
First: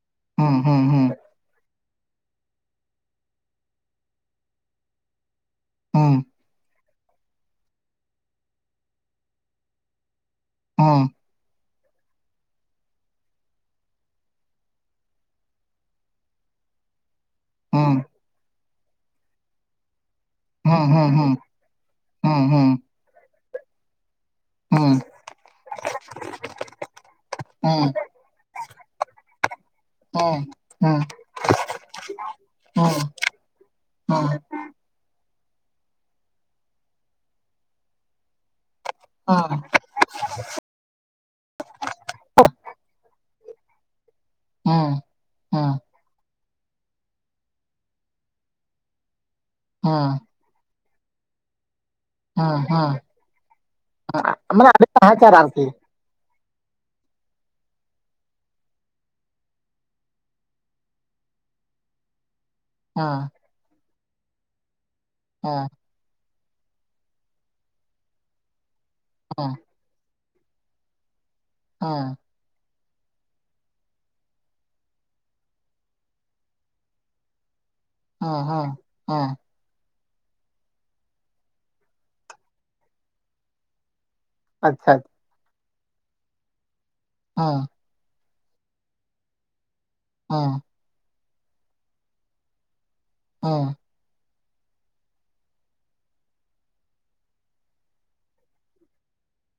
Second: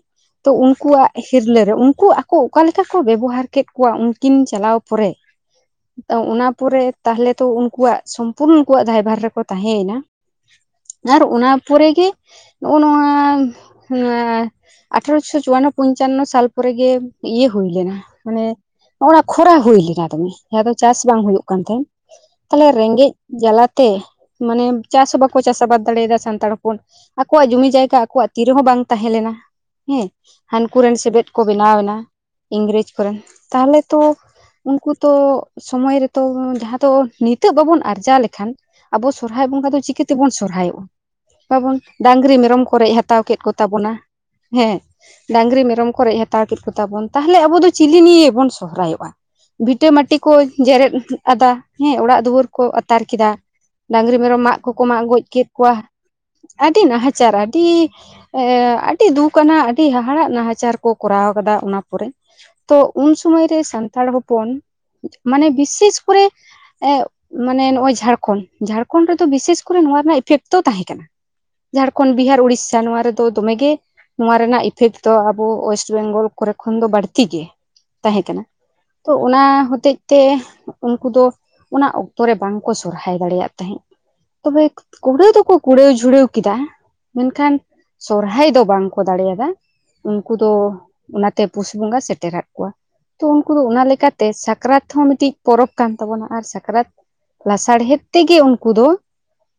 ᱛᱚ ᱩᱱᱠᱩᱣᱟᱜ ᱦᱤᱨᱞᱟᱹ ᱨᱮ ᱩᱱᱠᱩ ᱟᱠᱚ ᱚᱠᱟ ᱞᱮᱠᱟ ᱠᱚ ᱵᱮᱵᱚᱦᱟᱨ ᱠᱮᱫ ᱠᱚᱣᱟ ᱩᱱᱠᱤᱱ ᱪᱟᱞᱟᱣ ᱯᱚᱨᱮ᱾ ᱚᱱᱟ ᱯᱚᱨᱮ ᱛᱟᱦᱞᱮ ᱛᱚ ᱩᱱᱠᱩᱣᱟᱜ ᱥᱚᱢᱯᱩᱨᱱᱚ ᱩᱱᱠᱩᱣᱟᱜ ᱫᱟᱭᱵᱷᱟᱨ ᱨᱮᱠᱚ ᱛᱟᱦᱮᱸᱭᱮᱱᱟ᱾ ᱟᱨ ᱚᱱᱟ ᱯᱚᱨᱮ ᱜᱮ ᱱᱚᱜᱼᱚ ᱱᱚᱣᱟ ᱟ ᱟᱴᱷᱟᱨᱚᱥᱚ ᱪᱩᱣᱟᱱᱱᱚ ᱯᱚᱧᱪᱟᱱᱱᱚ ᱥᱟᱞ ᱯᱚᱨ ᱜᱮ ᱤᱭᱟᱹ ᱦᱩᱭ ᱞᱮᱱᱟ ᱢᱟᱱᱮ ᱱᱚᱜ-ᱚᱱᱟ ᱠᱷᱚᱨᱟ ᱦᱩᱭ ᱞᱮᱱᱟ ᱫᱚᱢᱮ ᱡᱟᱦᱟᱸ ᱫᱚ ᱪᱟᱥ ᱵᱟᱝ ᱦᱩᱭᱩᱜ ᱠᱟᱱ ᱛᱟᱦᱮᱸᱫ, ᱛᱟᱦᱚᱞᱮ ᱨᱮᱸᱜᱮᱡ ᱡᱟᱞᱟ ᱛᱮ ᱢᱟᱱᱮ ᱪᱟᱥ ᱵᱟᱠ ᱠᱚ ᱪᱟᱥ ᱟᱵᱟᱫ ᱫᱟᱲᱮᱭᱟᱫᱟ ᱥᱟᱱᱛᱟᱲ ᱦᱚᱯᱚᱱ ᱟᱠᱚᱣᱟᱜ ᱡᱩᱢᱤ ᱡᱟᱭᱜᱟ ᱟᱠᱚᱣᱟᱜ ᱛᱤ ᱨᱮᱦᱚᱸ ᱵᱟᱝ ᱛᱟᱦᱮᱸ ᱞᱮᱱᱟ। ᱦᱮᱸ ᱦᱟᱱᱠᱩ ᱨᱮᱱ ᱥᱮᱵᱮᱫ ᱠᱚ ᱵᱮᱱᱟᱣ ᱮᱱᱟ ᱤᱝᱨᱮᱡᱽ ᱠᱚᱨᱮᱱ ᱛᱟᱦᱚᱞᱮ ᱛᱚ ᱩᱱᱠᱩ ᱛᱚ ᱥᱚᱢᱚᱭ ᱨᱮᱛᱚ ᱡᱟᱦᱟᱸ ᱫᱚ ᱱᱤᱛᱚᱜ ᱵᱟᱵᱚᱱ ᱟᱨᱡᱟᱣ ᱞᱮᱠᱷᱟᱱ ᱟᱵᱚ ᱥᱚᱨᱦᱟᱭ ᱵᱚᱸᱜᱟ ᱫᱚ ᱪᱤᱠᱟᱹᱛᱮᱵᱩᱱ ᱥᱚᱨᱦᱟᱭᱚᱜᱼᱟ। ᱵᱟᱵᱚᱱ ᱰᱟᱝᱨᱤ ᱢᱮᱨᱚᱢ ᱠᱚ ᱨᱮᱡ ᱦᱟᱛᱟᱣ ᱠᱮᱫ ᱠᱚ ᱛᱟᱵᱚᱱᱟ, ᱦᱮᱸ। ᱰᱟᱝᱨᱤ ᱢᱮᱨᱚᱢ ᱠᱚ ᱨᱮᱡ ᱦᱟᱛᱟᱣ ᱠᱮᱫ ᱠᱚᱛᱟ ᱵᱚᱱ, ᱛᱟᱦᱚᱞᱮ ᱟᱵᱚ ᱫᱚ ᱪᱤᱞᱤ ᱱᱤᱭᱮ ᱵᱚᱱ ᱥᱚᱦᱨᱟᱭᱚᱜᱼᱟ। ᱵᱷᱤᱴᱟᱹ ᱢᱟᱹᱴᱤ ᱠᱚ ᱡᱮᱨᱮᱫ ᱟᱫᱟ ᱦᱮᱸ ᱚᱲᱟᱜ ᱫᱩᱣᱟᱹᱨ ᱠᱚ ᱟᱛᱟᱨ ᱠᱮᱫᱟ। ᱰᱟᱹᱝᱨᱤ ᱢᱮᱨᱚᱢ ᱢᱟᱜ ᱠᱚᱠᱚ ᱟᱹᱰᱤ ᱢᱟᱜ ᱜᱚᱡ ᱱᱟᱦᱟᱪᱟᱨ ᱠᱮᱫ ᱟᱨᱠᱤ ᱠᱚᱣᱟ ᱟᱹᱰᱤ ᱱᱟᱦᱟᱪᱟᱨ ᱟᱹᱰᱤ ᱮ ᱟᱹᱰᱤ ᱫᱩᱠ ᱟᱱᱟᱜ ᱟᱹᱰᱤ ᱦᱟᱦᱟᱲᱟᱜ ᱱᱟᱦᱟᱪᱟᱨ ᱠᱚ ᱠᱚᱨᱟᱣ ᱟᱠᱟᱫᱟ ᱚᱱᱟ ᱯᱚᱨᱮ। ᱛᱚ ᱩᱱ ᱦᱮᱸ ᱥᱚᱢᱚᱭ ᱨᱮ ᱥᱟᱱᱛᱟᱲ ᱦᱚᱯᱚᱱ ᱢᱟᱱᱮ ᱦᱮᱸ ᱵᱤᱥᱮᱥ ᱠᱚᱨᱮ ᱮᱫ ᱢᱟᱱᱮ ᱱᱚᱜ-ᱚᱭ ᱡᱷᱟᱲᱠᱷᱚᱸᱰ ᱡᱷᱟᱲᱠᱷᱚᱱᱰ ᱨᱮᱫᱚ ᱦᱮᱸ ᱵᱤᱥᱮᱥ ᱠᱚᱨᱮ ᱱᱚᱣᱟ ᱨᱮᱱᱟᱜ ᱤᱯᱷᱮᱠᱴ ᱫᱚ ᱛᱟᱦᱮᱸ ᱠᱟᱱᱟ, ᱦᱮᱸ ᱡᱷᱟᱲᱠᱷᱚᱸᱰ, ᱵᱤᱦᱟᱨ ᱩᱲᱤᱥᱥᱟ, ᱱᱚᱣᱟ ᱨᱮᱫᱚ ᱫᱚᱢᱮ ᱜᱮ। ᱱᱚᱣᱟ ᱨᱮᱱᱟᱜ ᱤᱯᱷᱮᱠᱴ ᱫᱚ ᱟᱵᱚ ᱚᱭᱮᱥᱴ ᱵᱮᱝᱜᱚᱞ ᱠᱚᱨᱮ ᱠᱷᱚᱱ ᱫᱚ ᱵᱟᱹᱲᱛᱤ ᱜᱮ। ᱛᱟᱦᱮᱸ ᱠᱟᱱᱟ। ᱦᱮᱸ ᱦᱮᱸ ᱛᱚ ᱦᱮᱸ ᱚᱱᱟ ᱦᱚᱛᱮᱡ ᱛᱮ ᱩᱱᱠᱩ ᱫᱚ ᱚᱱᱟ ᱚᱠᱛᱚ ᱨᱮ ᱵᱟᱝᱠᱚ ᱥᱚᱨᱦᱟᱭ ᱫᱟᱲᱮᱭᱟᱜ ᱛᱟᱦᱮᱸᱫ। ᱛᱚᱵᱮ ᱟᱪᱪᱷᱟ ᱠᱩᱲᱟᱹᱣ ᱫᱚᱠᱚ ᱠᱩᱲᱟᱹᱣ ᱡᱷᱩᱲᱟᱹᱣ ᱠᱮᱫᱟ ᱢᱮᱱᱠᱷᱟᱱ ᱦᱮᱸ ᱥᱚᱨᱦᱟᱭ ᱫᱚ ᱵᱟᱝᱠᱚ ᱫᱟᱲᱮᱭᱟ‌ ᱫᱟ ᱦᱮᱸ ᱩᱱᱠᱩ ᱫᱚ ᱦᱮᱸ ᱚᱱᱟᱛᱮ ᱯᱩᱥ ᱵᱚᱸᱜᱟ ᱥᱮᱴᱮᱨᱟᱫ ᱠᱚᱣᱟ, ᱛᱚ ᱩᱱᱠᱩ ᱫᱚ ᱚᱱᱟ ᱞᱮᱠᱟᱛᱮ ᱛᱮ ᱥᱟᱠᱨᱟᱛ ᱦᱚᱸ ᱢᱤᱫᱴᱮᱱ ᱯᱚᱨᱚᱵᱽ ᱠᱟᱱ ᱛᱟᱵᱚᱱᱟ ᱟᱨ ᱥᱟᱠᱨᱟᱛ ᱞᱟᱥᱟᱲᱦᱮᱫ ᱛᱮ ᱛᱮᱜᱮ ᱩᱱᱠᱩ ᱫᱚ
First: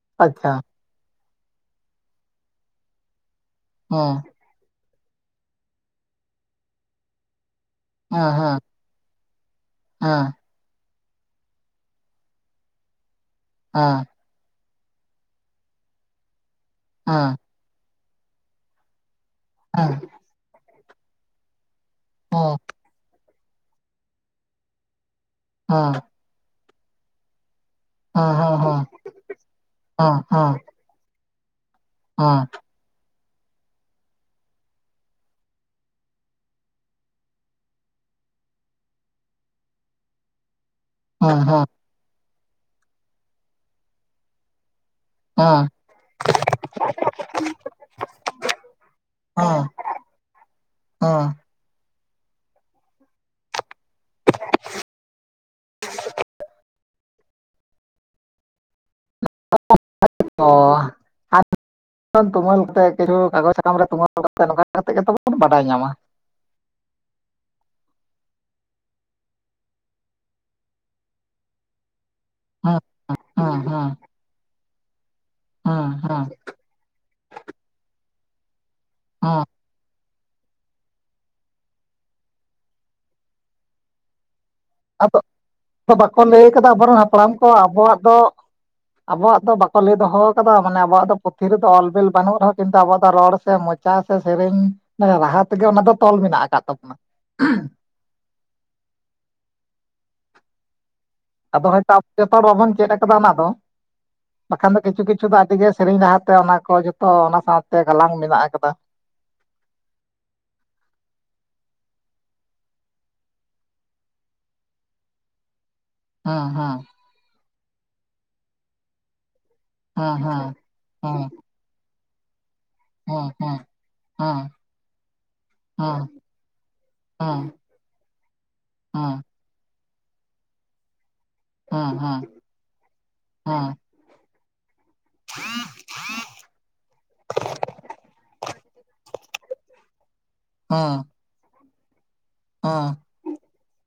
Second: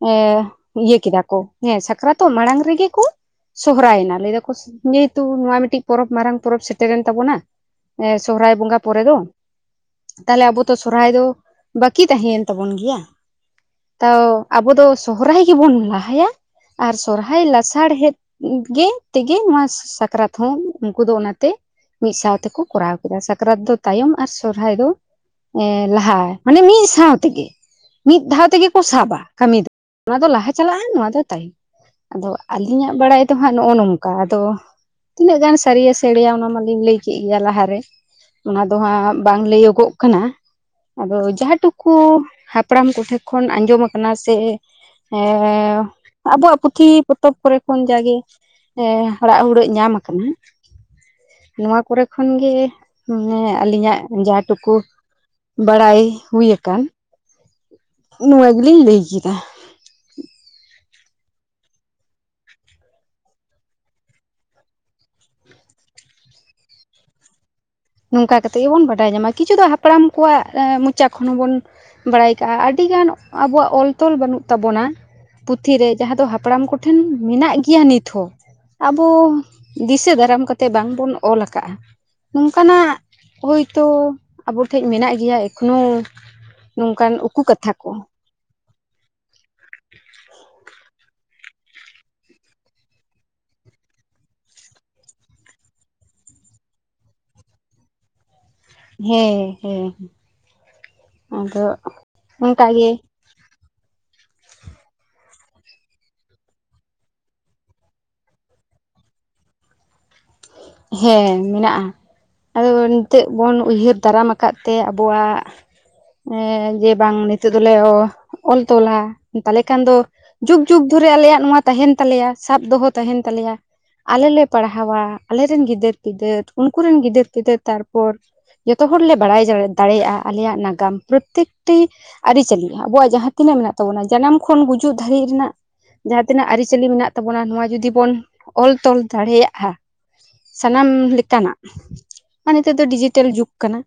ᱮ ᱟᱪᱪᱷᱟ ᱤᱭᱟᱹ ᱠᱮᱫᱟ ᱠᱚ। ᱦᱮᱸ ᱥᱟᱠᱨᱟᱛᱚᱜ ᱢᱟᱲᱟᱝ ᱨᱮᱜᱮ ᱠᱚ ᱥᱚᱦᱚᱨᱟᱭ ᱱᱟ ᱦᱮᱸ ᱦᱮᱸ ᱦᱮᱸ ᱦᱮᱸ ᱦᱮᱸ ᱞᱟᱹᱭ ᱫᱟᱠᱚ [unintelligible] ᱡᱮᱦᱮᱛᱩ ᱱᱚᱣᱟ ᱢᱤᱴᱤᱡ ᱯᱚᱨᱚᱵ ᱢᱟᱨᱟᱝ ᱯᱚᱨᱚᱵ ᱥᱮᱴᱮᱨᱮᱱ ᱛᱟᱵᱚᱱᱟ ᱥᱚᱦᱨᱟᱭ ᱵᱚᱸᱜᱟ ᱯᱚᱨᱮ ᱫᱚ ᱛᱟᱦᱚᱞᱮ ᱟᱵᱚ ᱛᱚ ᱥᱚᱨᱦᱟᱭ ᱫᱚ ᱵᱟᱠᱤ ᱛᱟᱦᱮᱸᱭᱮᱱ ᱛᱟᱵᱚᱱ ᱜᱮᱭᱟ। ᱟ ᱚᱸ ᱟᱵᱚ ᱫᱚ ᱥᱚᱦᱚᱨᱟᱭ ᱜᱮᱵᱚᱱ ᱞᱟᱦᱟᱭᱟ ᱟᱨ ᱥᱚᱨᱦᱟᱭ ᱞᱟᱥᱟᱲᱦᱮᱫ ᱜᱮ ᱛᱮᱜᱮ ᱱᱚᱣᱟ ᱦᱮᱸ ᱦᱮᱸ ᱦᱮᱸ ᱥᱟᱠᱨᱟᱛ ᱦᱚᱸ ᱩᱱᱠᱩ ᱫᱚ ᱚᱱᱟᱛᱮ ᱢᱤᱫ ᱥᱟᱶ ᱛᱮᱠᱚ ᱠᱚᱨᱟᱣ ᱠᱮᱫᱟ। ᱥᱟᱠᱨᱟᱛ ᱫᱚ ᱛᱟᱭᱚᱢ ᱟᱨ ᱥᱚᱨᱦᱟᱭ ᱫᱚ ᱮ ᱞᱟᱦᱟ, ᱢᱟᱱᱮ ᱢᱤᱫ ᱥᱟᱶ ᱛᱮᱜᱮ ᱢᱤᱫ ᱫᱷᱟᱣ ᱦᱮᱸ ᱛᱮᱜᱮ ᱠᱚ ᱦᱮᱸ ᱦᱮᱸ ᱦᱮᱸ ᱥᱟᱵᱟ ᱠᱟᱹᱢᱤ ᱫᱚ, ᱱᱚᱣᱟ ᱫᱚ ᱦᱮᱸ ᱞᱟᱦᱟ ᱪᱟᱞᱟᱜᱼᱟ ᱱᱚᱣᱟ ᱫᱚ ᱛᱟᱭᱚᱢ ᱟᱫᱚ ᱦᱮᱸ ᱟᱞᱮ ᱤᱧᱟᱹᱜ ᱵᱟᱲᱟᱭ ᱫᱚ ᱦᱟᱸᱜ ᱱᱚᱜᱼᱚ ᱱᱚᱝᱠᱟ ᱟᱫᱚ ᱛᱤᱱᱟᱹᱜ ᱜᱟᱱ ᱥᱟᱹᱨᱤᱭᱟ ᱥᱮ ᱮᱲᱮᱭᱟ ᱚᱱᱟ ᱢᱟᱞᱤᱧ ᱞᱟᱹᱭ ᱠᱮᱫ ᱜᱮᱭᱟ ᱞᱟᱦᱟᱨᱮ ᱚᱱᱟ ᱫᱚ ᱦᱟᱸᱜ ᱵᱟᱝ ᱞᱟᱹᱭᱚᱜᱚᱜ ᱠᱟᱱᱟ ᱟᱫᱚ ᱦᱮᱸ ᱡᱟᱦᱟ ᱦᱮᱸ ᱴᱩᱠᱩ ᱦᱟᱯᱲᱟᱢ ᱠᱚᱴᱷᱮᱱ ᱠᱷᱚᱱ ᱟᱸᱡᱚᱢ ᱟᱠᱟᱱᱟ ᱥᱮ ᱮ ᱦᱮᱸ ᱟᱵᱚᱣᱟᱜ ᱯᱩᱛᱷᱤ ᱯᱚᱛᱚᱵ ᱠᱚᱨᱮ ᱠᱷᱚᱱ ᱡᱟᱜᱮ ᱦᱟᱲᱟᱜ ᱦᱩᱲᱟᱹᱜ ᱧᱟᱢ ᱟᱠᱟᱱᱟ। ᱚ। ᱱᱚᱣᱟ ᱠᱚᱨᱮ ᱠᱷᱚᱱᱜᱮ ᱢᱟᱱᱮ ᱟᱹᱞᱤᱧᱟᱜ ᱡᱟ ᱴᱩᱠᱩ ᱵᱟᱲᱟᱭ ᱦᱩᱭ ᱟᱠᱟᱱ ᱱᱚᱣᱟ ᱜᱮᱞᱤᱧ ᱞᱟᱹᱭ ᱠᱮᱫᱟ। [unintelligible] ᱛᱩᱢᱟᱹᱞ ᱠᱟᱛᱮ ᱠᱤᱪᱷᱩ, ᱠᱟᱜᱚᱡᱽ ᱥᱟᱠᱟᱢ ᱨᱮ ᱛᱩᱢᱟᱹᱞ ᱠᱟᱛᱮ ᱱᱚᱝᱠᱟ ᱠᱟᱛᱮ ᱜᱮ ᱛᱚ ᱵᱚᱱ ᱵᱟᱰᱟᱭ ᱧᱟᱢᱟ। ᱱᱚᱝᱠᱟ ᱠᱟᱛᱮᱫ ᱜᱮᱵᱚᱱ ᱵᱟᱰᱟᱭ ᱧᱟᱢᱟ। ᱠᱤᱪᱷᱩ ᱫᱚ ᱦᱟᱯᱲᱟᱢ ᱠᱚᱣᱟᱜ ᱢᱚᱪᱟ ᱠᱷᱚᱱ ᱦᱚᱸᱵᱚᱱ ᱵᱟᱲᱟᱭ ᱠᱟᱜᱼᱟ, ᱦᱮᱸ ᱟᱹᱰᱤᱜᱟᱱ ᱦᱮᱸ ᱟᱵᱚᱣᱟᱜ ᱦᱮᱸ ᱚᱞ ᱛᱚᱞ ᱵᱟᱹᱱᱩᱜ ᱛᱟᱵᱚᱱᱟ। ᱦᱮᱸ ᱯᱩᱛᱷᱤᱨᱮ ᱡᱟᱦᱟᱸ ᱦᱮᱸ ᱫᱚ ᱦᱟᱯᱲᱟᱢ ᱠᱚᱴᱷᱮᱱ ᱢᱮᱱᱟᱜ ᱜᱮᱭᱟ ᱱᱤᱛ ᱦᱚᱸ ᱟᱵᱚ ᱦᱮᱸ ᱫᱤᱥᱟᱹ ᱫᱟᱨᱟᱢ ᱠᱟᱛᱮᱫ ᱵᱟᱝᱵᱚᱱ ᱚᱞ ᱟᱠᱟᱫᱼᱟ। ᱚᱱᱠᱟᱱᱟᱜ ᱦᱳᱭ ᱛᱳ ᱟᱵᱚᱴᱷᱮᱡ ᱢᱮᱱᱟᱜ ᱟᱫᱚ ᱜᱮᱭᱟ ᱮᱠᱷᱚᱱᱚ ᱟᱫᱚ ᱵᱟᱠᱚ ᱞᱟᱹᱭ ᱠᱟᱫᱟ ᱟᱵᱚᱨᱮᱱ ᱱᱚᱝᱠᱟᱱ ᱦᱟᱯᱲᱟᱢ ᱩᱠᱩ ᱠᱟᱛᱷᱟ ᱠᱚ। ᱟᱵᱚᱣᱟᱜ ᱫᱚ ᱟᱵᱚᱣᱟᱜ ᱫᱚ ᱵᱟᱠᱚ ᱞᱟᱹᱭ ᱫᱚᱦᱚ ᱟᱠᱟᱫᱟ ᱢᱟᱱᱮ ᱟᱵᱚᱣᱟᱜ ᱫᱚ ᱯᱩᱛᱷᱤ ᱨᱮᱫᱚ ᱚᱞ-ᱵᱤᱞ ᱵᱟᱹᱱᱩᱜ ᱨᱮᱦᱚᱸ ᱠᱤᱱᱛᱩ ᱟᱵᱚᱣᱟᱜ ᱫᱚ ᱨᱚᱲ ᱥᱮ ᱢᱚᱪ ᱪᱟ ᱥᱮ ᱥᱮᱨᱮᱧ ᱢᱟᱱᱮ ᱨᱟᱦᱟ ᱛᱮᱜᱮ ᱚᱱᱟ ᱫᱚ ᱛᱚᱞ ᱢᱮᱱᱟᱜ ᱟᱠᱟᱫ ᱛᱟᱵᱚᱱᱟ ᱦᱮᱸ ᱦᱮᱸ ᱟᱫᱚ ᱦᱚᱭ‌ ᱛᱳ [unintelligible] ᱡᱚᱛᱚ ᱦᱚᱲ ᱵᱟᱵᱚᱱ ᱪᱮᱫ ᱚᱱᱠᱟᱜᱮ ᱠᱟᱫᱟ ᱚᱱᱟ ᱫᱚ ᱵᱟᱠᱷᱟᱱ ᱫᱚ ᱠᱤᱪᱷᱩ ᱠᱤᱪᱷᱩ ᱫᱚ ᱟᱹᱰᱤ ᱜᱮ ᱥᱮᱨᱮᱧ ᱨᱟᱦᱟᱛᱮ ᱚᱱᱟ ᱠᱚ ᱡᱚᱛᱚ ᱚᱱᱟ ᱥᱟᱶᱛᱮ ᱜᱟᱞᱟᱝ ᱢᱮᱱᱟᱜ ᱟᱠᱟᱫᱟ ᱦᱮᱸ ᱢᱮᱱᱟᱜ-ᱟ ᱾ ᱟᱫᱚ ᱱᱤᱛᱚᱜ ᱵᱚᱱ ᱩᱭᱦᱟᱹᱨ ᱫᱟᱨᱟᱢ ᱟᱠᱟᱫ ᱛᱮ ᱟᱵᱚᱣᱟᱜ ᱦᱮᱸ ᱮᱸ ᱦᱮᱸ ᱡᱮ ᱵᱟᱝ ᱱᱤᱛᱚᱜ ᱫᱚᱞᱮ ᱚᱞ ᱛᱚᱞᱟ ᱾ ᱛᱟᱦᱞᱮ ᱠᱷᱟᱱ ᱫᱚ ᱦᱮᱸ ᱦᱮᱸ ᱡᱩᱜᱽ ᱡᱩᱜᱽ ᱦᱳᱭ ᱫᱷᱚᱨᱮ ᱟᱞᱮᱭᱟᱜ ᱱᱚᱣᱟ ᱛᱟᱦᱮᱱ ᱛᱟᱞᱮᱭᱟ, ᱥᱟᱵ ᱫᱚᱦᱚ ᱛᱟᱦᱮᱱ ᱛᱟᱞᱮᱭᱟ ᱟᱞᱮ ᱞᱮ ᱯᱟᱲᱦᱟᱣᱟ ᱾ ᱟᱞᱮ ᱨᱮᱱ ᱜᱤᱫᱟᱹᱨ ᱯᱤᱫᱟᱹᱨ, ᱩᱱᱠᱩ ᱨᱮᱱ ᱜᱤᱫᱟᱹᱨ ᱯᱤᱫᱟᱹᱨ ᱛᱟᱨᱯᱚᱨ ᱡᱚᱛᱚ ᱦᱚᱲ ᱞᱮ ᱵᱟᱲᱟᱭ ᱫᱟᱲᱮᱭᱟᱜ-ᱟ ᱟᱞᱮᱭᱟᱜ ᱱᱟᱜᱟᱢ ᱾ ᱯᱨᱚᱛᱛᱮᱠ ᱴᱤ ᱟᱹᱨᱤᱪᱟᱹᱞᱤ ᱟᱵᱚᱣᱟᱜ ᱡᱟᱦᱟᱸ ᱛᱤᱱᱟᱹᱜ ᱢᱮᱱᱟᱜ ᱛᱟᱵᱚᱱᱟ ᱡᱟᱱᱟᱢ ᱠᱷᱚᱱ ᱜᱩᱡᱩᱜ ᱫᱷᱟᱹᱨᱤᱡ ᱨᱮᱱᱟᱜ ᱡᱟᱦᱟᱸ ᱛᱤᱱᱟᱹᱜ ᱟᱹᱨᱤᱪᱟᱹᱞᱤ ᱢᱮᱱᱟᱜ ᱛᱟᱵᱚᱱᱟ ᱱᱚᱣᱟ ᱡᱩᱫᱤ ᱵᱚᱱ ᱚᱞ ᱛᱚᱞ ᱫᱟᱲᱮᱭᱟᱜ-ᱟ [inaudible] ᱥᱟᱱᱟᱢ ᱞᱮᱠᱟᱱᱟᱜ [inaudible] ᱟᱨ ᱱᱤᱛᱳᱜ ᱫᱚ ᱰᱤᱡᱤᱴᱮᱞ ᱡᱩᱜᱽ ᱠᱟᱱᱟ,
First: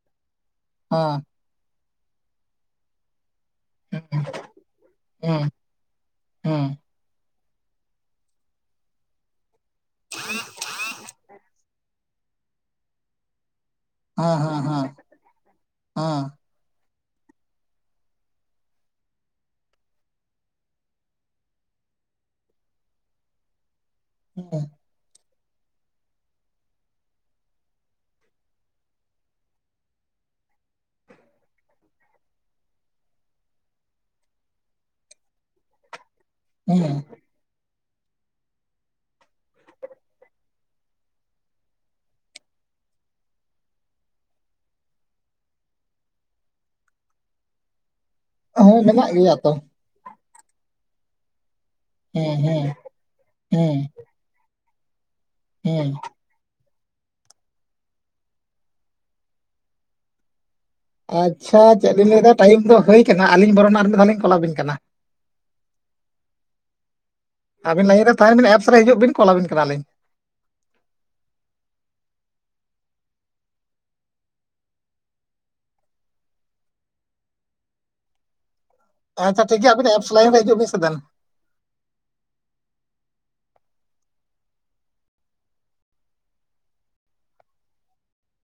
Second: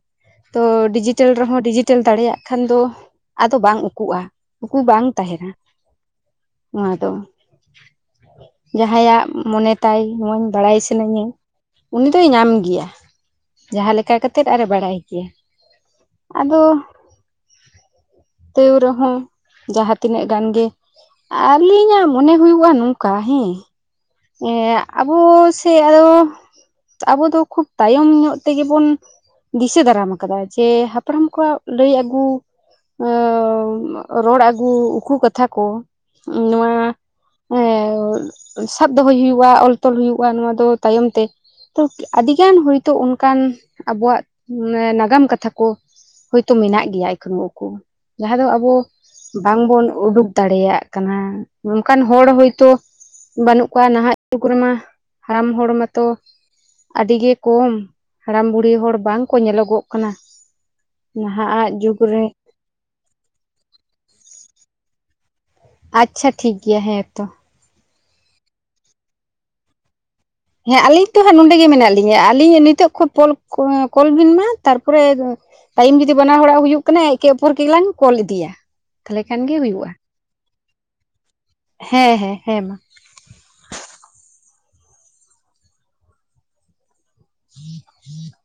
ᱛᱚ ᱰᱤᱡᱤᱴᱮᱞ ᱨᱮᱦᱚᱸ ᱰᱤᱡᱤᱴᱮᱞ ᱫᱟᱲᱮᱭᱟᱜ ᱠᱷᱟᱱ ᱫᱚ ᱟᱫᱚ ᱵᱟᱝ ᱩᱠᱩᱜ-ᱟ, ᱩᱠᱩ ᱵᱟᱝ ᱛᱟᱦᱮᱱᱟ ᱱᱚᱣᱟ ᱫᱚ ᱾ [inaudible] ᱡᱟᱦᱟᱸᱭᱟᱜ ᱢᱚᱱᱮ ᱛᱟᱭ ᱱᱚᱣᱟᱧ ᱵᱟᱲᱟᱭ ᱥ ᱟᱹᱱᱟᱹᱧᱟ ᱩᱱᱤ ᱫᱚᱭ ᱧᱟᱢ ᱜᱮᱭᱟ ᱡᱟᱦᱟᱸ ᱞᱮᱠᱟ ᱠᱟᱛᱮᱜ ᱟᱨᱮ ᱵᱟᱲᱟᱭ ᱜᱮᱭᱟ ᱾ ᱟᱫᱚ [inaudible] ᱛᱟᱹᱣ ᱨᱮᱦᱚᱸ ᱡᱟᱦᱟᱸ ᱛᱤᱱᱟᱹᱜ ᱜᱟᱱ ᱜᱮ ᱟᱹᱞᱤᱧᱟᱜ ᱢᱚᱱᱮ ᱦᱩᱭᱩᱜ-ᱟ ᱱᱚᱝᱠᱟ ᱦᱮᱸ ᱮᱸ ᱟᱵᱚ ᱥᱮ ᱟᱫᱚ [inaudible] ᱟᱵᱚ ᱫᱚ ᱠᱷᱩᱵ ᱛᱟᱭᱚᱢ ᱧᱚᱜ ᱛᱮᱜᱮ ᱵᱚᱱ ᱫᱤᱥᱟᱹ ᱫᱟᱨᱟᱢ ᱟᱠᱟᱫᱟ ᱡᱮ ᱦᱟᱯᱲᱟᱢ ᱠᱚᱣᱟᱜ ᱞᱟᱹᱭ ᱟᱹᱜᱩ ᱟᱻ ᱨᱚᱲ ᱟᱹᱜᱩ ᱩᱠᱩ ᱠᱟᱛᱷᱟ ᱠᱚ ᱦᱮᱸ ᱾ ᱮᱸ ᱥᱟᱵ ᱫᱚᱦᱚᱭ ᱦᱩᱭᱩᱜ-ᱟ, ᱚᱞ ᱛᱚᱞ ᱦᱩᱭᱩᱜ-ᱟ ᱱᱚᱣᱟ ᱫᱚ ᱛᱟᱭᱚᱢ ᱛᱮ ᱛᱚ ᱟᱹᱰᱤᱜᱟᱱ ᱦᱳᱭ ᱛᱳ ᱚᱱᱠᱟᱱ ᱟᱵᱚᱣᱟᱜ ᱱᱟᱜᱟᱢ ᱠᱟᱛᱷᱟ ᱠᱚ ᱦᱳᱭ ᱛᱳ ᱢᱮᱱᱟᱜ ᱜᱮᱭᱟ ᱮᱠᱷᱚᱱᱳ ᱩᱠᱩ ᱾ ᱡᱟᱦᱟᱸ ᱫᱚ ᱟᱵᱚ ᱢᱮᱱᱟᱜ ᱜᱮᱭᱟ ᱛᱚ ᱵᱟᱝᱵᱚᱱ ᱩᱰᱩᱠ ᱫᱟᱲᱮᱭᱟᱜ ᱠᱟᱱᱟ ᱾ ᱱᱚᱝᱠᱟᱱ ᱦᱚᱲ ᱦᱮᱸ ᱦᱮᱸ ᱦᱳᱭᱛᱳ ᱵᱟᱹᱱᱩᱜ ᱦᱮᱸ ᱠᱚᱣᱟ ᱱᱟᱦᱟᱜ ᱡᱩᱜᱽ ᱨᱮ ᱢᱟ ᱦᱟᱲᱟᱢ ᱦᱚᱲ ᱦᱮᱸ ᱢᱟᱛᱚ ᱟᱹᱰᱤ ᱜᱮ ᱠᱚᱢ ᱦᱟᱲᱟᱢ ᱵᱩᱲᱦᱤ ᱦᱚᱲ ᱵᱟᱝ ᱠᱚ ᱧᱮᱞᱚᱜᱚᱜ ᱠᱟᱱᱟ ᱾ ᱟᱪᱪᱷᱟ ᱪᱮᱫ ᱞᱤᱧ ᱞᱟᱹᱭ ᱮᱫᱟ ᱴᱟᱭᱤᱢ ᱫᱚ ᱦᱩᱭ ᱟᱠᱟᱱᱟ, ᱟᱹᱞᱤᱧ ᱵᱚᱨᱚᱚᱱ ᱟᱨ ᱢᱤᱫ ᱫᱷᱟᱣ ᱞᱤᱧ ᱠᱚᱞ ᱟᱵᱤᱱ ᱠᱟᱱᱟ ᱾ ᱟᱪᱪᱷᱟ ᱴᱷᱤᱠ ᱜᱮᱭᱟ, ᱦᱮᱸ ᱛᱚ ᱾ ᱟᱹᱵᱤᱱ ᱞᱟᱭᱤᱱ ᱨᱮ ᱛᱟᱦᱮᱱ ᱵᱤᱱ ᱮᱯᱥ ᱨᱮ ᱦᱤᱡᱩᱜ ᱵᱤᱱ ᱠᱚᱞ ᱟᱵᱤᱱ ᱠᱟᱱᱟᱞᱤᱧ ᱾ ᱦᱮᱸ ᱟᱹᱞᱤᱧ ᱛᱚ ᱦᱟᱸᱜ ᱱᱚᱰᱮ ᱜᱮ ᱢᱮᱱᱟᱜ ᱞᱤᱧᱟᱹ, ᱟᱹᱞᱤᱧ ᱱᱤᱛᱚᱜ ᱠᱷᱚᱡ ᱯᱚᱞ ᱠᱚᱞ ᱵᱤᱱ ᱢᱟ ᱛᱟᱨᱯᱚᱨᱮ ᱴᱟᱭᱤᱢ ᱡᱩᱫᱤ ᱵᱟᱱᱟ ᱦᱚᱲᱟᱜ ᱦᱩᱭᱩᱜ ᱠᱟᱱᱟ ᱮᱠᱮ ᱚᱯᱚᱨᱠᱮ ᱜᱮᱞᱟᱝ ᱠᱚᱞ ᱤᱫᱤᱭᱟ ᱾ ᱟᱪᱪᱷᱟ ᱴᱷᱤᱠ ᱜᱮᱭᱟ ᱟᱹᱵᱤᱱ ᱮᱯᱥ ᱞᱟᱭᱤᱱ ᱨᱮ ᱦᱤᱡᱩᱜ ᱵᱤᱱ ᱥᱮ ᱫᱮᱱ ᱾ ᱦᱮᱸ ᱦᱮᱸ ᱦᱮᱸ ᱢᱟ ᱾ [inaudible]